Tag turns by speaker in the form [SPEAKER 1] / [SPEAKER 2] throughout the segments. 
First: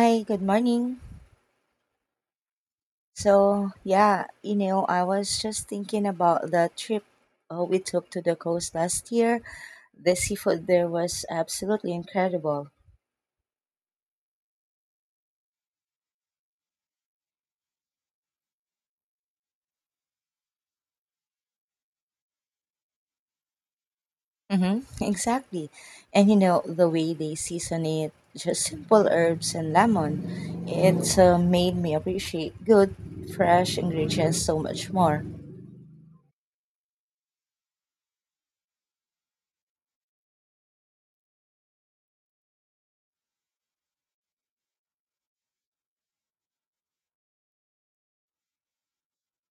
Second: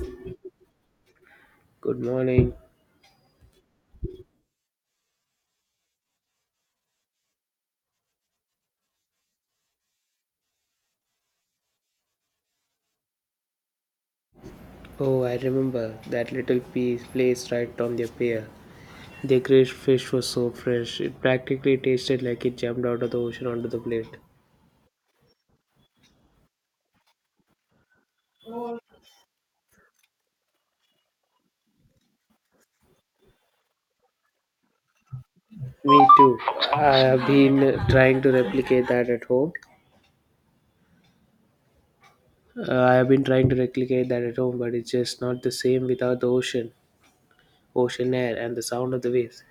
[SPEAKER 1] Hi, good morning.
[SPEAKER 2] Good morning.
[SPEAKER 1] So, I was just thinking about the trip we took to the coast last year. The seafood there was absolutely incredible.
[SPEAKER 2] Oh, I remember that little piece place right on the pier. The grilled fish was so fresh, it practically tasted like it jumped out of the ocean onto the plate.
[SPEAKER 1] Exactly. And the way they season it, just simple herbs and lemon, it made me appreciate good, fresh ingredients so much more.
[SPEAKER 2] Me too. I have been trying to replicate that at home. I have been trying to replicate that at home, but it's just not the same without the ocean air, and the sound of the waves.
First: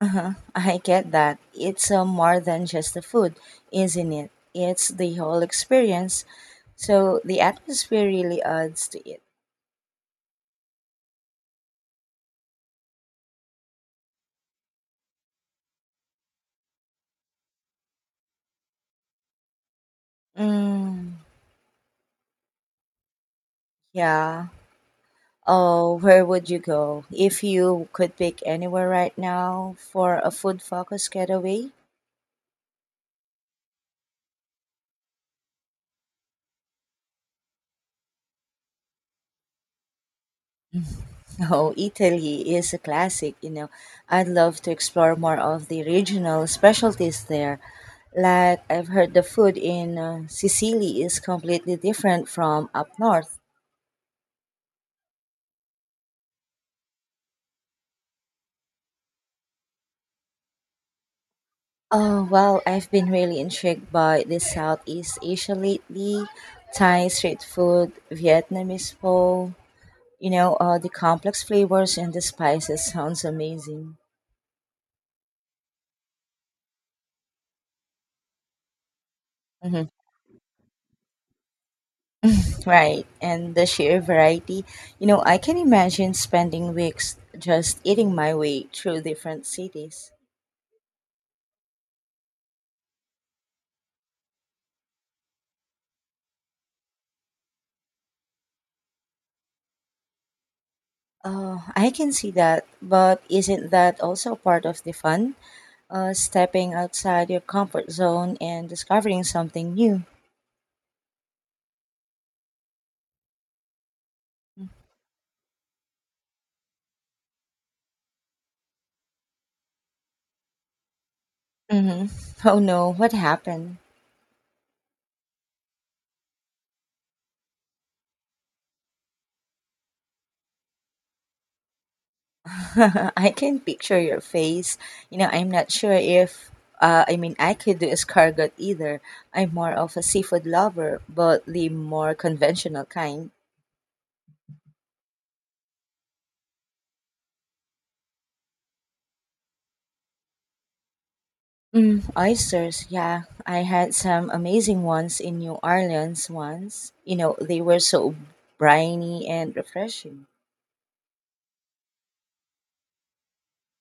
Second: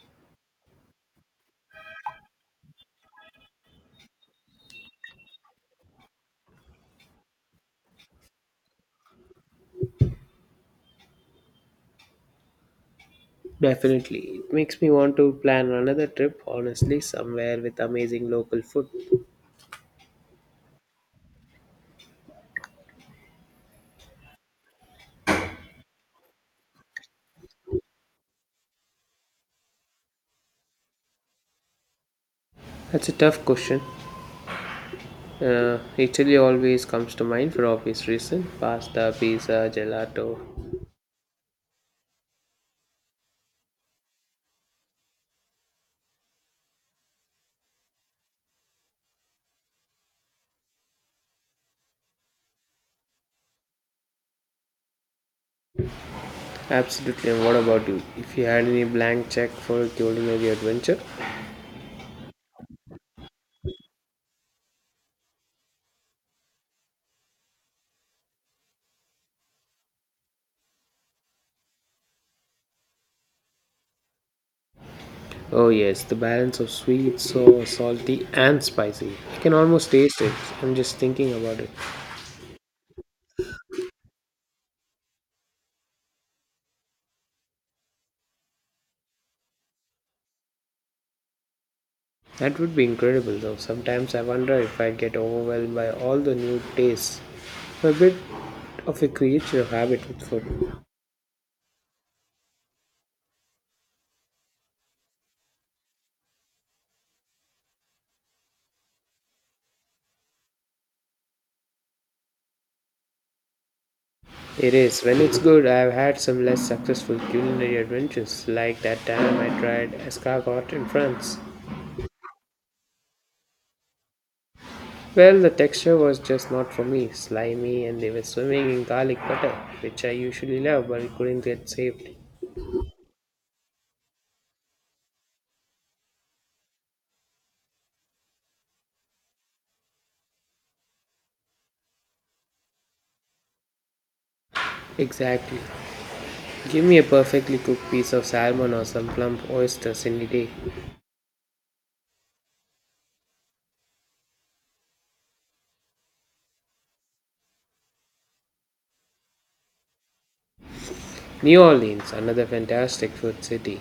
[SPEAKER 1] Uh-huh. I get that. It's more than just the food, isn't it? It's the whole experience. So the atmosphere really adds to it.
[SPEAKER 2] Definitely. It makes me want to plan another trip, honestly, somewhere with amazing local food.
[SPEAKER 1] Mm, yeah. Oh, where would you go if you could pick anywhere right now for a food focused getaway?
[SPEAKER 2] That's a tough question. Italy always comes to mind for obvious reason. Pasta, pizza, gelato.
[SPEAKER 1] Oh, Italy is a classic. I'd love to explore more of the regional specialties there. Like, I've heard the food in Sicily is completely different from up north.
[SPEAKER 2] Absolutely. And what about you? If you had any blank check for a culinary adventure?
[SPEAKER 1] Oh, well, I've been really intrigued by the Southeast Asia lately. Thai street food, Vietnamese pho, the complex flavors and the spices sounds amazing.
[SPEAKER 2] Oh yes, the balance of sweet, sour, salty, and spicy. I can
[SPEAKER 1] hmm
[SPEAKER 2] almost taste it. I'm just thinking about it.
[SPEAKER 1] Right, and the sheer variety. I can imagine spending weeks just eating my way through different cities.
[SPEAKER 2] That would be incredible though. Sometimes I wonder if I get overwhelmed by all the new tastes. I'm a bit of a creature of habit with food.
[SPEAKER 1] Oh, I can see that, but isn't that also part of the fun? Stepping outside your comfort zone and discovering something new.
[SPEAKER 2] It is. When it's good, I've had some less successful culinary adventures, like that time I tried escargot in France.
[SPEAKER 1] hmm Oh no, what happened?
[SPEAKER 2] Well, the texture was just not for me, slimy, and they were swimming in garlic butter, which I usually love, but it couldn't get saved.
[SPEAKER 1] I can picture your face. You know, I'm not sure if I could do escargot either. I'm more of a seafood lover, but the more conventional kind.
[SPEAKER 2] Exactly. Give me a perfectly cooked piece of salmon or some plump oysters any day.
[SPEAKER 1] Oysters, yeah. I had some amazing ones in New Orleans once. You know, they were so briny and refreshing.
[SPEAKER 2] New Orleans, another fantastic food city.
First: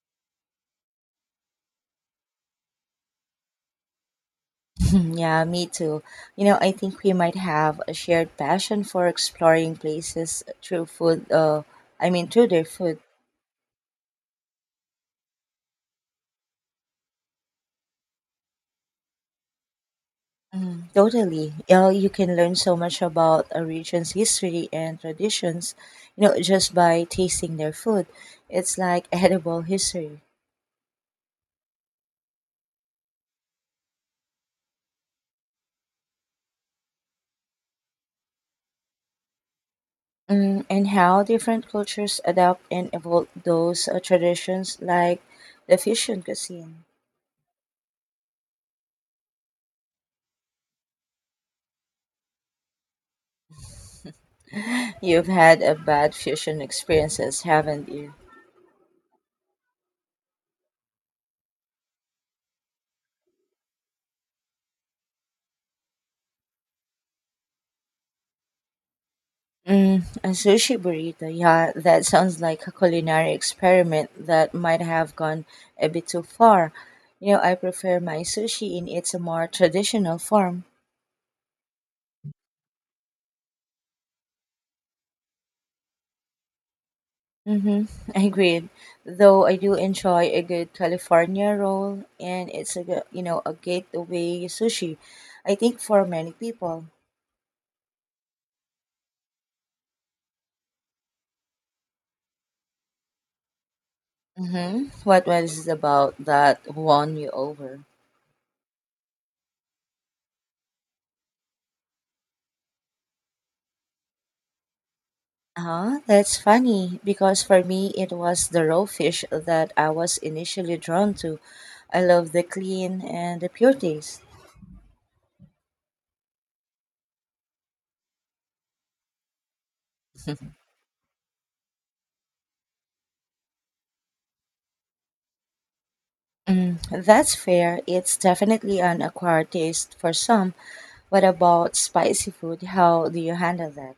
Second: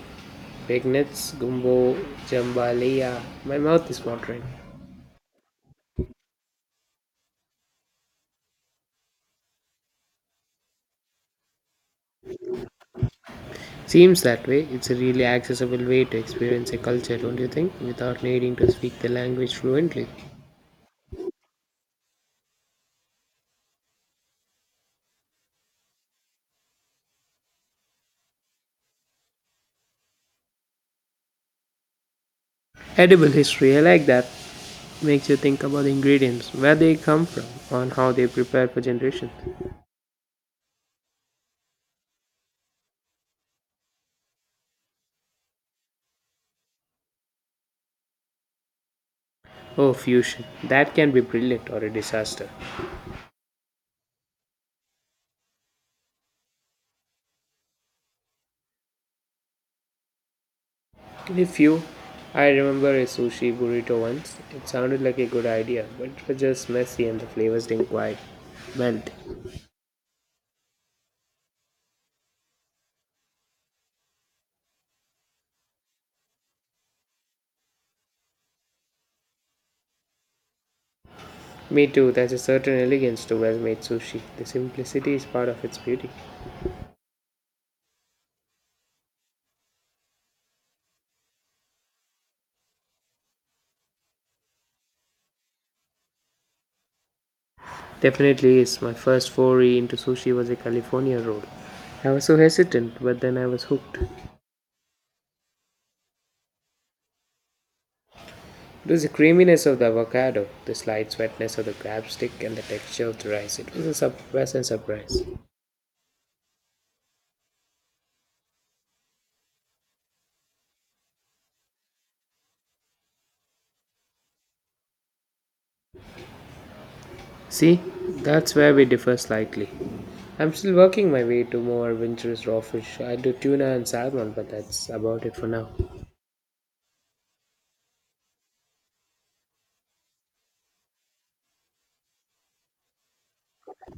[SPEAKER 2] Big nets, gumbo, jambalaya. My mouth is watering.
[SPEAKER 1] Mm, yeah, me too. You know, I think we might have a shared passion for exploring places through food, through their food.
[SPEAKER 2] Seems that way. It's a really accessible way to experience a culture, don't you think? Without needing to speak the language fluently.
[SPEAKER 1] Totally. You know, you can learn so much about a region's history and traditions, just by tasting their food. It's like edible history.
[SPEAKER 2] Edible history, I like that. Makes you think about the ingredients, where they come from, and how they prepare for generations.
[SPEAKER 1] And how different cultures adapt and evolve those traditions, like the fusion cuisine.
[SPEAKER 2] Oh, fusion. That can be brilliant or a disaster.
[SPEAKER 1] You've had a bad fusion experiences, haven't you?
[SPEAKER 2] If you, I remember a sushi burrito once. It sounded like a good idea, but it was just messy and the flavors didn't quite melt.
[SPEAKER 1] A sushi burrito. Yeah, that sounds like a culinary experiment that might have gone a bit too far. You know, I prefer my sushi in its more traditional form.
[SPEAKER 2] Me too, there's a certain elegance to well made sushi. The simplicity is part of its beauty.
[SPEAKER 1] Mm-hmm. Agreed. Though I do enjoy a good California roll, and it's a a gateway sushi, I think, for many people.
[SPEAKER 2] Definitely is. My first foray into sushi was a California roll. I was so hesitant, but then I was hooked.
[SPEAKER 1] Mm-hmm. What was it about that won you over?
[SPEAKER 2] It was the creaminess of the avocado, the slight sweetness of the crab stick, and the texture of the rice. It was a pleasant surprise.
[SPEAKER 1] Huh? That's funny because for me it was the raw fish that I was initially drawn to. I love the clean and the pure taste.
[SPEAKER 2] See, that's where we differ slightly. I'm still working my way to more adventurous raw fish. I do tuna and salmon, but that's about it for now.
[SPEAKER 1] Mm, that's fair. It's definitely an acquired taste for some. What about spicy food? How do you handle that?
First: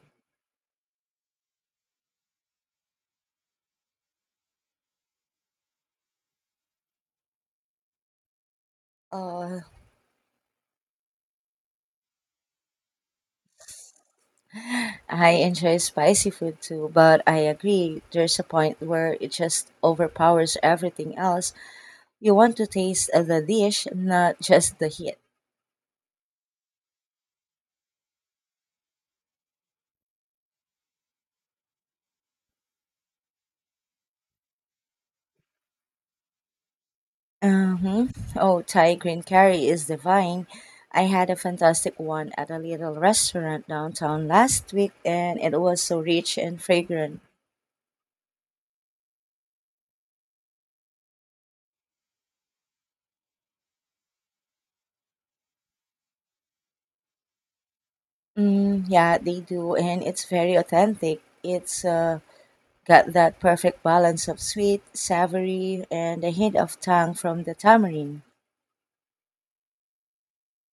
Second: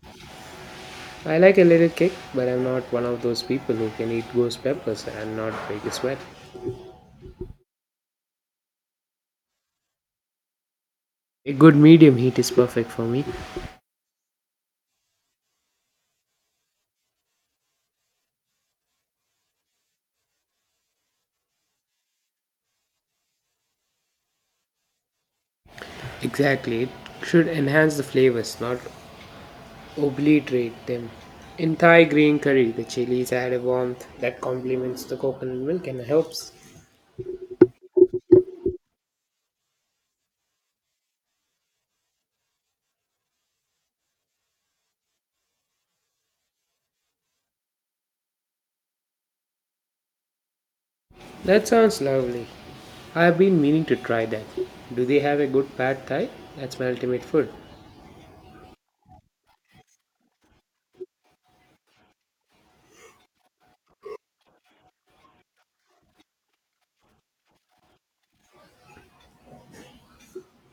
[SPEAKER 2] I like a little kick, but I'm not one of those people who can eat ghost peppers and not break a sweat.
[SPEAKER 1] Uh,
[SPEAKER 2] A good medium heat is perfect for me.
[SPEAKER 1] I enjoy spicy food too, but I agree there's a point where it just overpowers everything else. You want to taste the dish, not just the heat.
[SPEAKER 2] Exactly. It should enhance the flavors, not obliterate them. In Thai green curry, the chilies add a warmth that complements the coconut milk and helps.
[SPEAKER 1] Uh-huh. Oh, Thai green curry is divine. I had a fantastic one at a little restaurant downtown last week, and it was so rich and fragrant.
[SPEAKER 2] That sounds lovely. I have been meaning to try that. Do they have a good pad thai? That's my ultimate food.
[SPEAKER 1] Yeah, they do, and it's very authentic. It's got that perfect balance of sweet, savory, and a hint of tang from the tamarind.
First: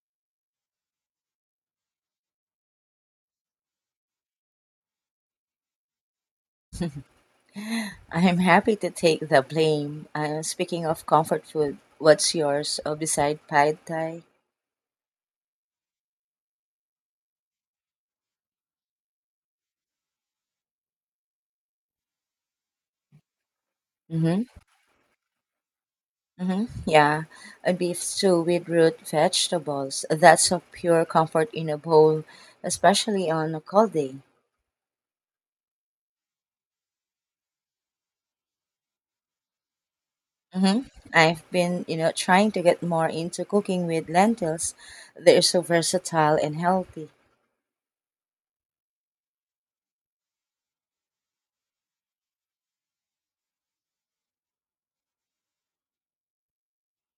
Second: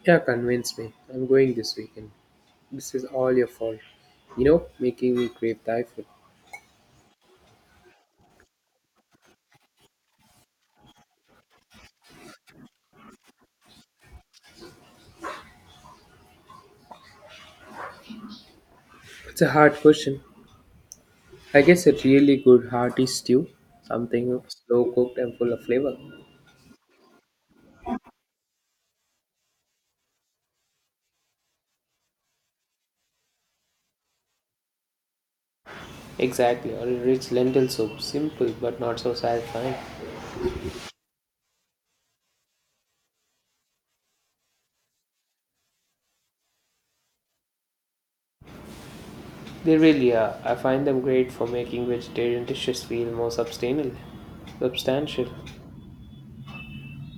[SPEAKER 2] Yeah, convince me. I'm going this weekend. This is all your fault. You know, making me crave Thai food.
[SPEAKER 1] I'm happy to take the blame. Speaking of comfort food, what's yours beside pad thai?
[SPEAKER 2] It's a hard question. I guess a really good hearty stew, something
[SPEAKER 1] Mhm.
[SPEAKER 2] slow cooked and full of flavor.
[SPEAKER 1] Mm-hmm. Yeah, a beef stew with root vegetables. That's a pure comfort in a bowl, especially on a cold day.
[SPEAKER 2] Exactly, or a rich lentil soup. Simple but not so satisfying.
[SPEAKER 1] Mm-hmm. I've been trying to get more into cooking with lentils. They're so versatile and healthy.
[SPEAKER 2] They really are. I find them great for making vegetarian dishes feel more substantial. Substantial.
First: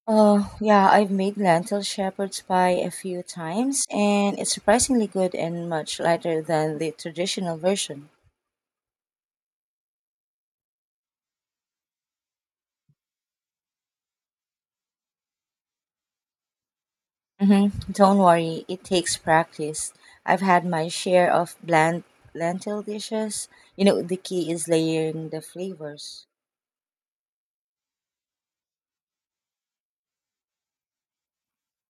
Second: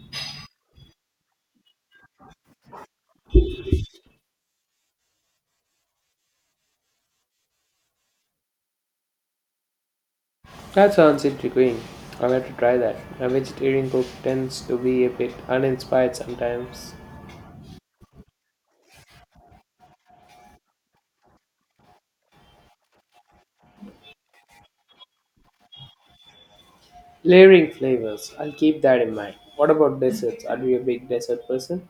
[SPEAKER 1] Oh, yeah, I've made lentil shepherd's pie a few times, and it's surprisingly good and much lighter than the traditional version.
[SPEAKER 2] That sounds intriguing. I'll have to try that. A vegetarian cook tends to be a bit uninspired sometimes.
[SPEAKER 1] hmm Don't worry, it takes practice. I've had my share of bland lentil dishes. You know, the key is layering the flavors.
[SPEAKER 2] Layering flavors. I'll keep that in mind. What about desserts? Are you a big dessert person?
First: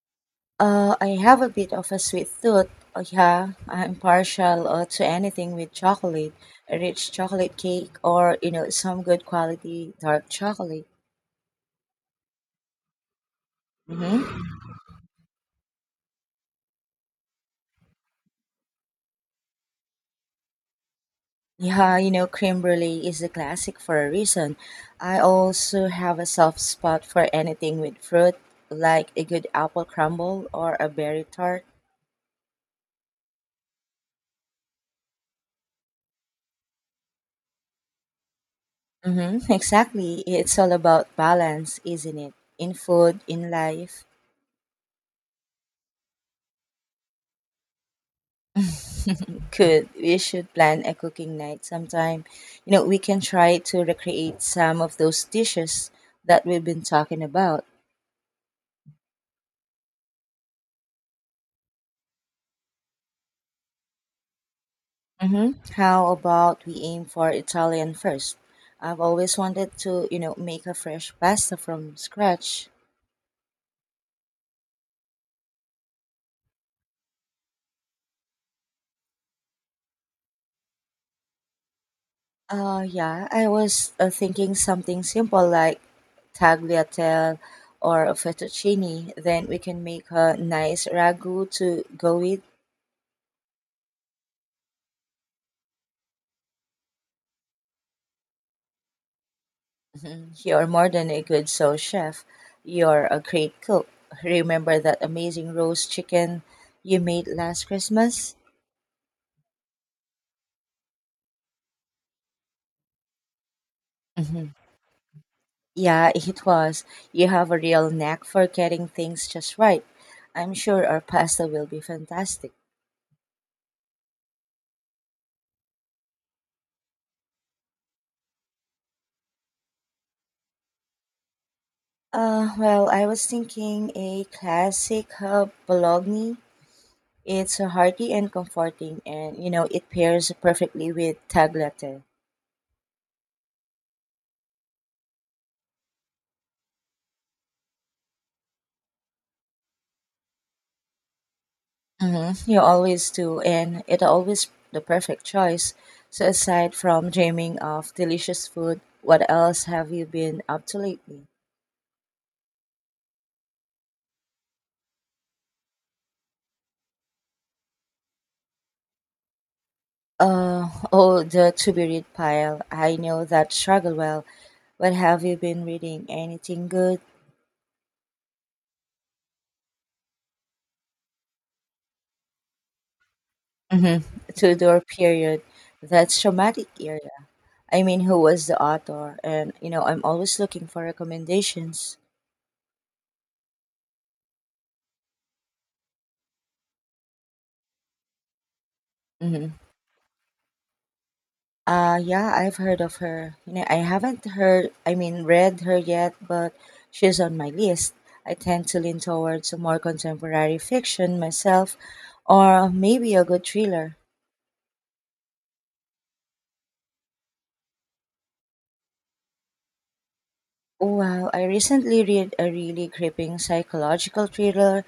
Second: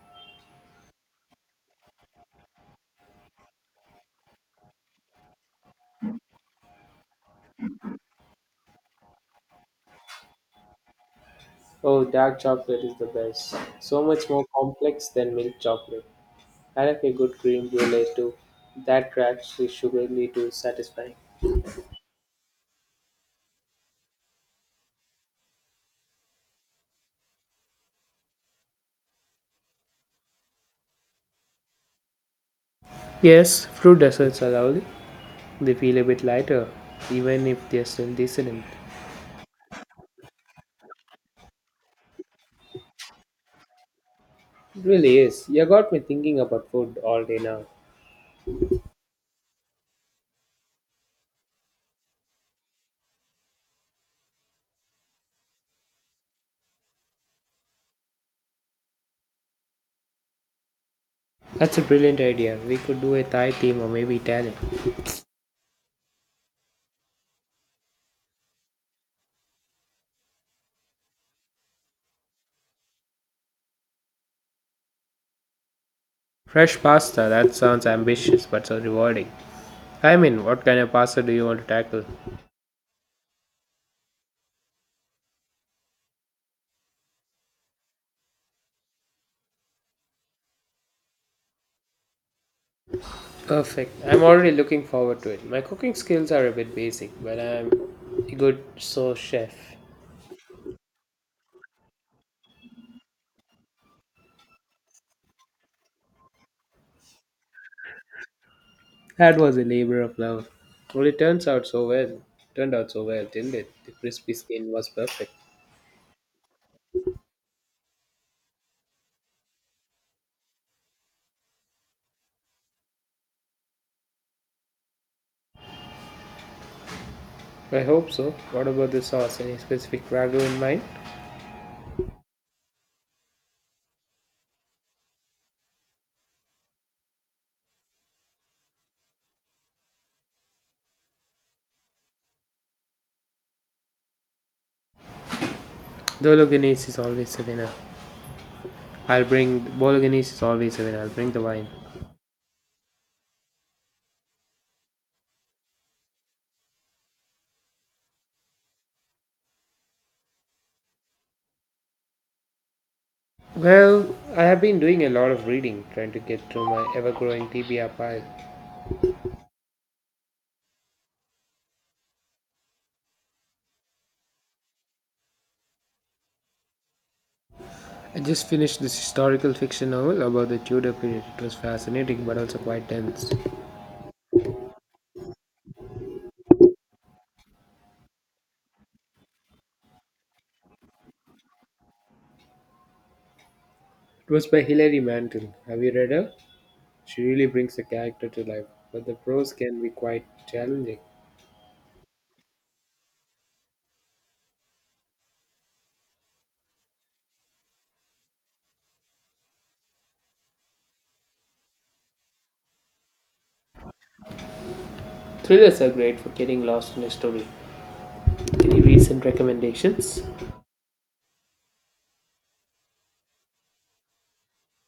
[SPEAKER 1] I have a bit of a sweet tooth. Oh, yeah, I'm partial to anything with chocolate, a rich chocolate cake, or you know, some good quality dark chocolate.
[SPEAKER 2] Oh, dark chocolate is the best. So much
[SPEAKER 1] hmm
[SPEAKER 2] more complex than milk chocolate. I like a good cream brulee too. That cracks is sugary to satisfying.
[SPEAKER 1] Yeah, you know, creme brulee is a classic for a reason. I also have a soft spot for anything with fruit, like a good apple crumble or a berry tart.
[SPEAKER 2] Yes, fruit desserts are lovely. They feel a bit lighter, even if they're still decent.
[SPEAKER 1] Mm-hmm, exactly. It's all about balance, isn't it? In food, in life.
[SPEAKER 2] It really is. You got me thinking about food all day now.
[SPEAKER 1] Could we should plan a cooking night sometime. You know, we can try to recreate some of those dishes that we've been talking about.
[SPEAKER 2] That's a brilliant idea. We could do a Thai theme or maybe Italian.
[SPEAKER 1] Mm-hmm. How about we aim for Italian first? I've always wanted to, you know, make a fresh pasta from scratch.
[SPEAKER 2] Fresh pasta, that sounds ambitious but so rewarding. I mean, what kind of pasta do you want to tackle?
[SPEAKER 1] Yeah, I was thinking something simple like tagliatelle or a fettuccine. Then we can make a nice ragu to go with.
[SPEAKER 2] Perfect. I'm already looking forward to it. My cooking skills are a bit basic, but I'm a good sous chef.
[SPEAKER 1] Mhm. You're more than a good soul, chef. You're a great cook. Remember that amazing roast chicken you made last Christmas?
[SPEAKER 2] That was a labor of love. Well, it turns out so well. Turned out so well, didn't it? The crispy
[SPEAKER 1] Mhm.
[SPEAKER 2] skin was perfect.
[SPEAKER 1] Yeah, it was. You have a real knack for getting things just right. I'm sure our pasta will be fantastic.
[SPEAKER 2] I hope so. What about the sauce? Any specific ragu in mind?
[SPEAKER 1] Well, I was thinking a classic bologna. It's hearty and comforting, and you know it pairs perfectly with tagliatelle.
[SPEAKER 2] Bolognese is always a winner. Bolognese is always a winner. I'll bring the wine.
[SPEAKER 1] Mm-hmm. You always do, and it always the perfect choice. So aside from dreaming of delicious food, what else have you been up to lately?
[SPEAKER 2] Well, I have been doing a lot of reading, trying to get through my ever-growing TBR pile.
[SPEAKER 1] Oh, the to be read pile. I know that struggle well. What have you been reading? Anything good?
[SPEAKER 2] I just finished this historical fiction novel about the Tudor period. It was fascinating, but also quite tense. It
[SPEAKER 1] Mm-hmm. Tudor period. That's traumatic era. I mean, who was the author? And you know, I'm always looking for recommendations.
[SPEAKER 2] was by Hilary Mantel. Have you read her? She really brings a character to life, but the
[SPEAKER 1] Mm-hmm.
[SPEAKER 2] prose can be quite challenging.
[SPEAKER 1] Yeah, I've heard of her. You know, I haven't heard. I mean, read her yet, but she's on my list. I tend to lean towards more contemporary fiction myself, or maybe a good thriller.
[SPEAKER 2] Thrillers are great for getting lost in a story. Any recent recommendations?
[SPEAKER 1] Well, I recently read a really gripping psychological thriller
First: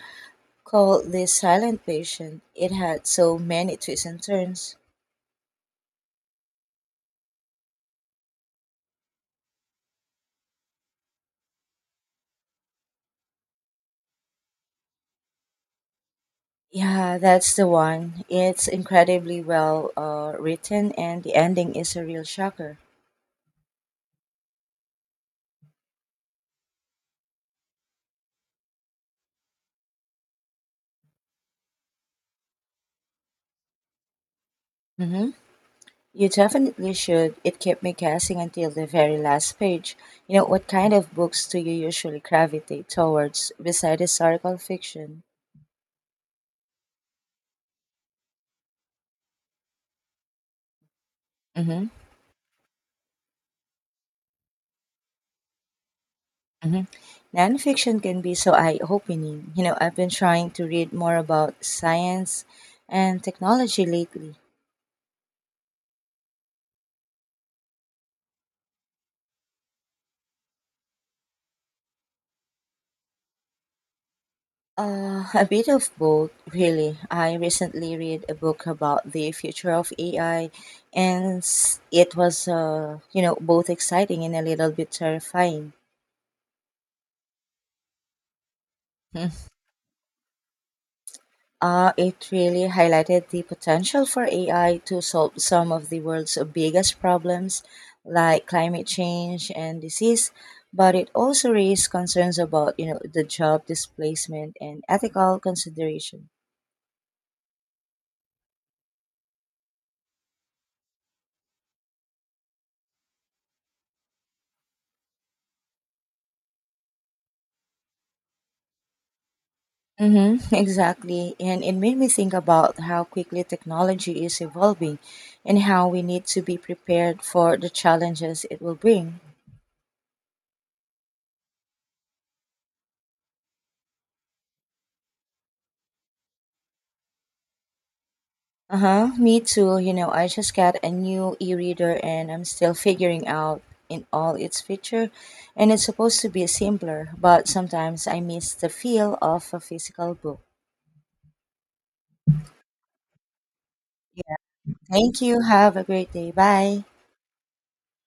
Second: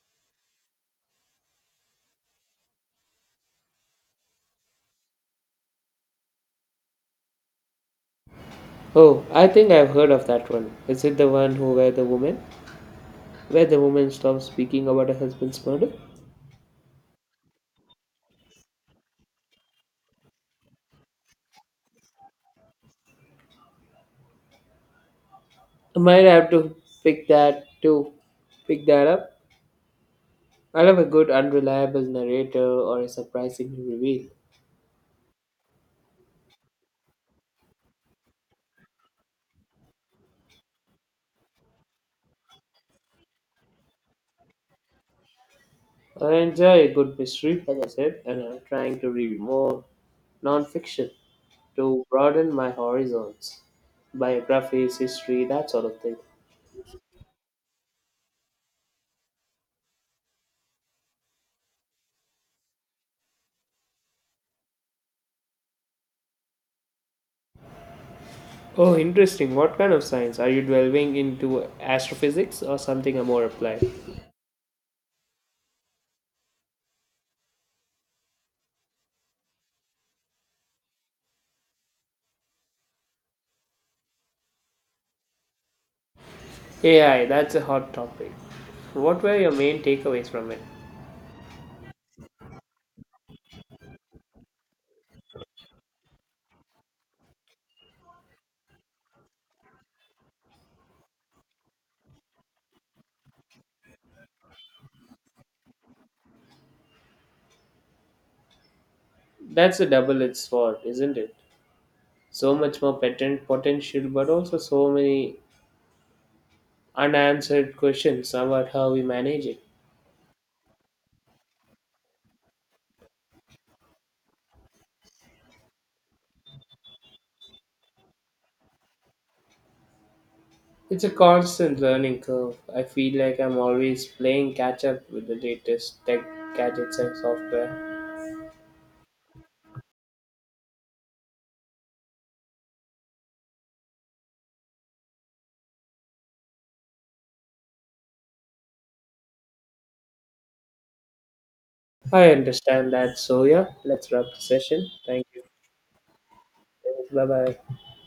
[SPEAKER 1] called The Silent Patient. It had so many twists and turns.
[SPEAKER 2] Oh, I think I've heard of that one. Is it the one who where the woman stops speaking about her husband's murder?
[SPEAKER 1] Yeah, that's the one. It's incredibly well written, and the ending is a real shocker.
[SPEAKER 2] I might have to pick that to pick that up. I love a good unreliable narrator or a surprising reveal.
[SPEAKER 1] Mm-hmm. You definitely should. It kept me guessing until the very last page. You know, what kind of books do you usually gravitate towards besides historical fiction?
[SPEAKER 2] I enjoy a good mystery, like I said, and I'm trying to read more non-fiction.
[SPEAKER 1] Mm-hmm.
[SPEAKER 2] To broaden my horizons. Biographies, history, that sort of thing.
[SPEAKER 1] Mhm. Nonfiction can be so eye opening. You know, I've been trying to read more about science and technology lately.
[SPEAKER 2] Oh, interesting. What kind of science? Are you delving into astrophysics or something more applied?
[SPEAKER 1] A bit of both, really. I recently read a book about the future of AI, and it was both exciting and a little bit terrifying.
[SPEAKER 2] AI, that's a hot topic. What were your main takeaways from it?
[SPEAKER 1] It really highlighted the potential for AI to solve some of the world's biggest problems, like climate change and disease. But it also raised concerns about, you know, the job displacement and ethical consideration.
[SPEAKER 2] That's a double edged sword, isn't it? So much more patent potential, but also so many unanswered questions about how we manage it.
[SPEAKER 1] Mm-hmm, exactly. And it made me think about how quickly technology is evolving and how we need to be prepared for the challenges it will bring.
[SPEAKER 2] It's a constant learning curve. I feel like I'm always playing catch up with the latest tech gadgets and software.
[SPEAKER 1] Uh huh. Me too. You know, I just got a new e-reader and I'm still figuring out in all its feature and it's supposed to be simpler, but sometimes I miss the feel of a physical book.
[SPEAKER 2] I understand that. So, yeah, let's wrap
[SPEAKER 1] Yeah.
[SPEAKER 2] the session.
[SPEAKER 1] Thank
[SPEAKER 2] Thank
[SPEAKER 1] you.
[SPEAKER 2] you.
[SPEAKER 1] Have a great day. Bye.
[SPEAKER 2] Bye bye.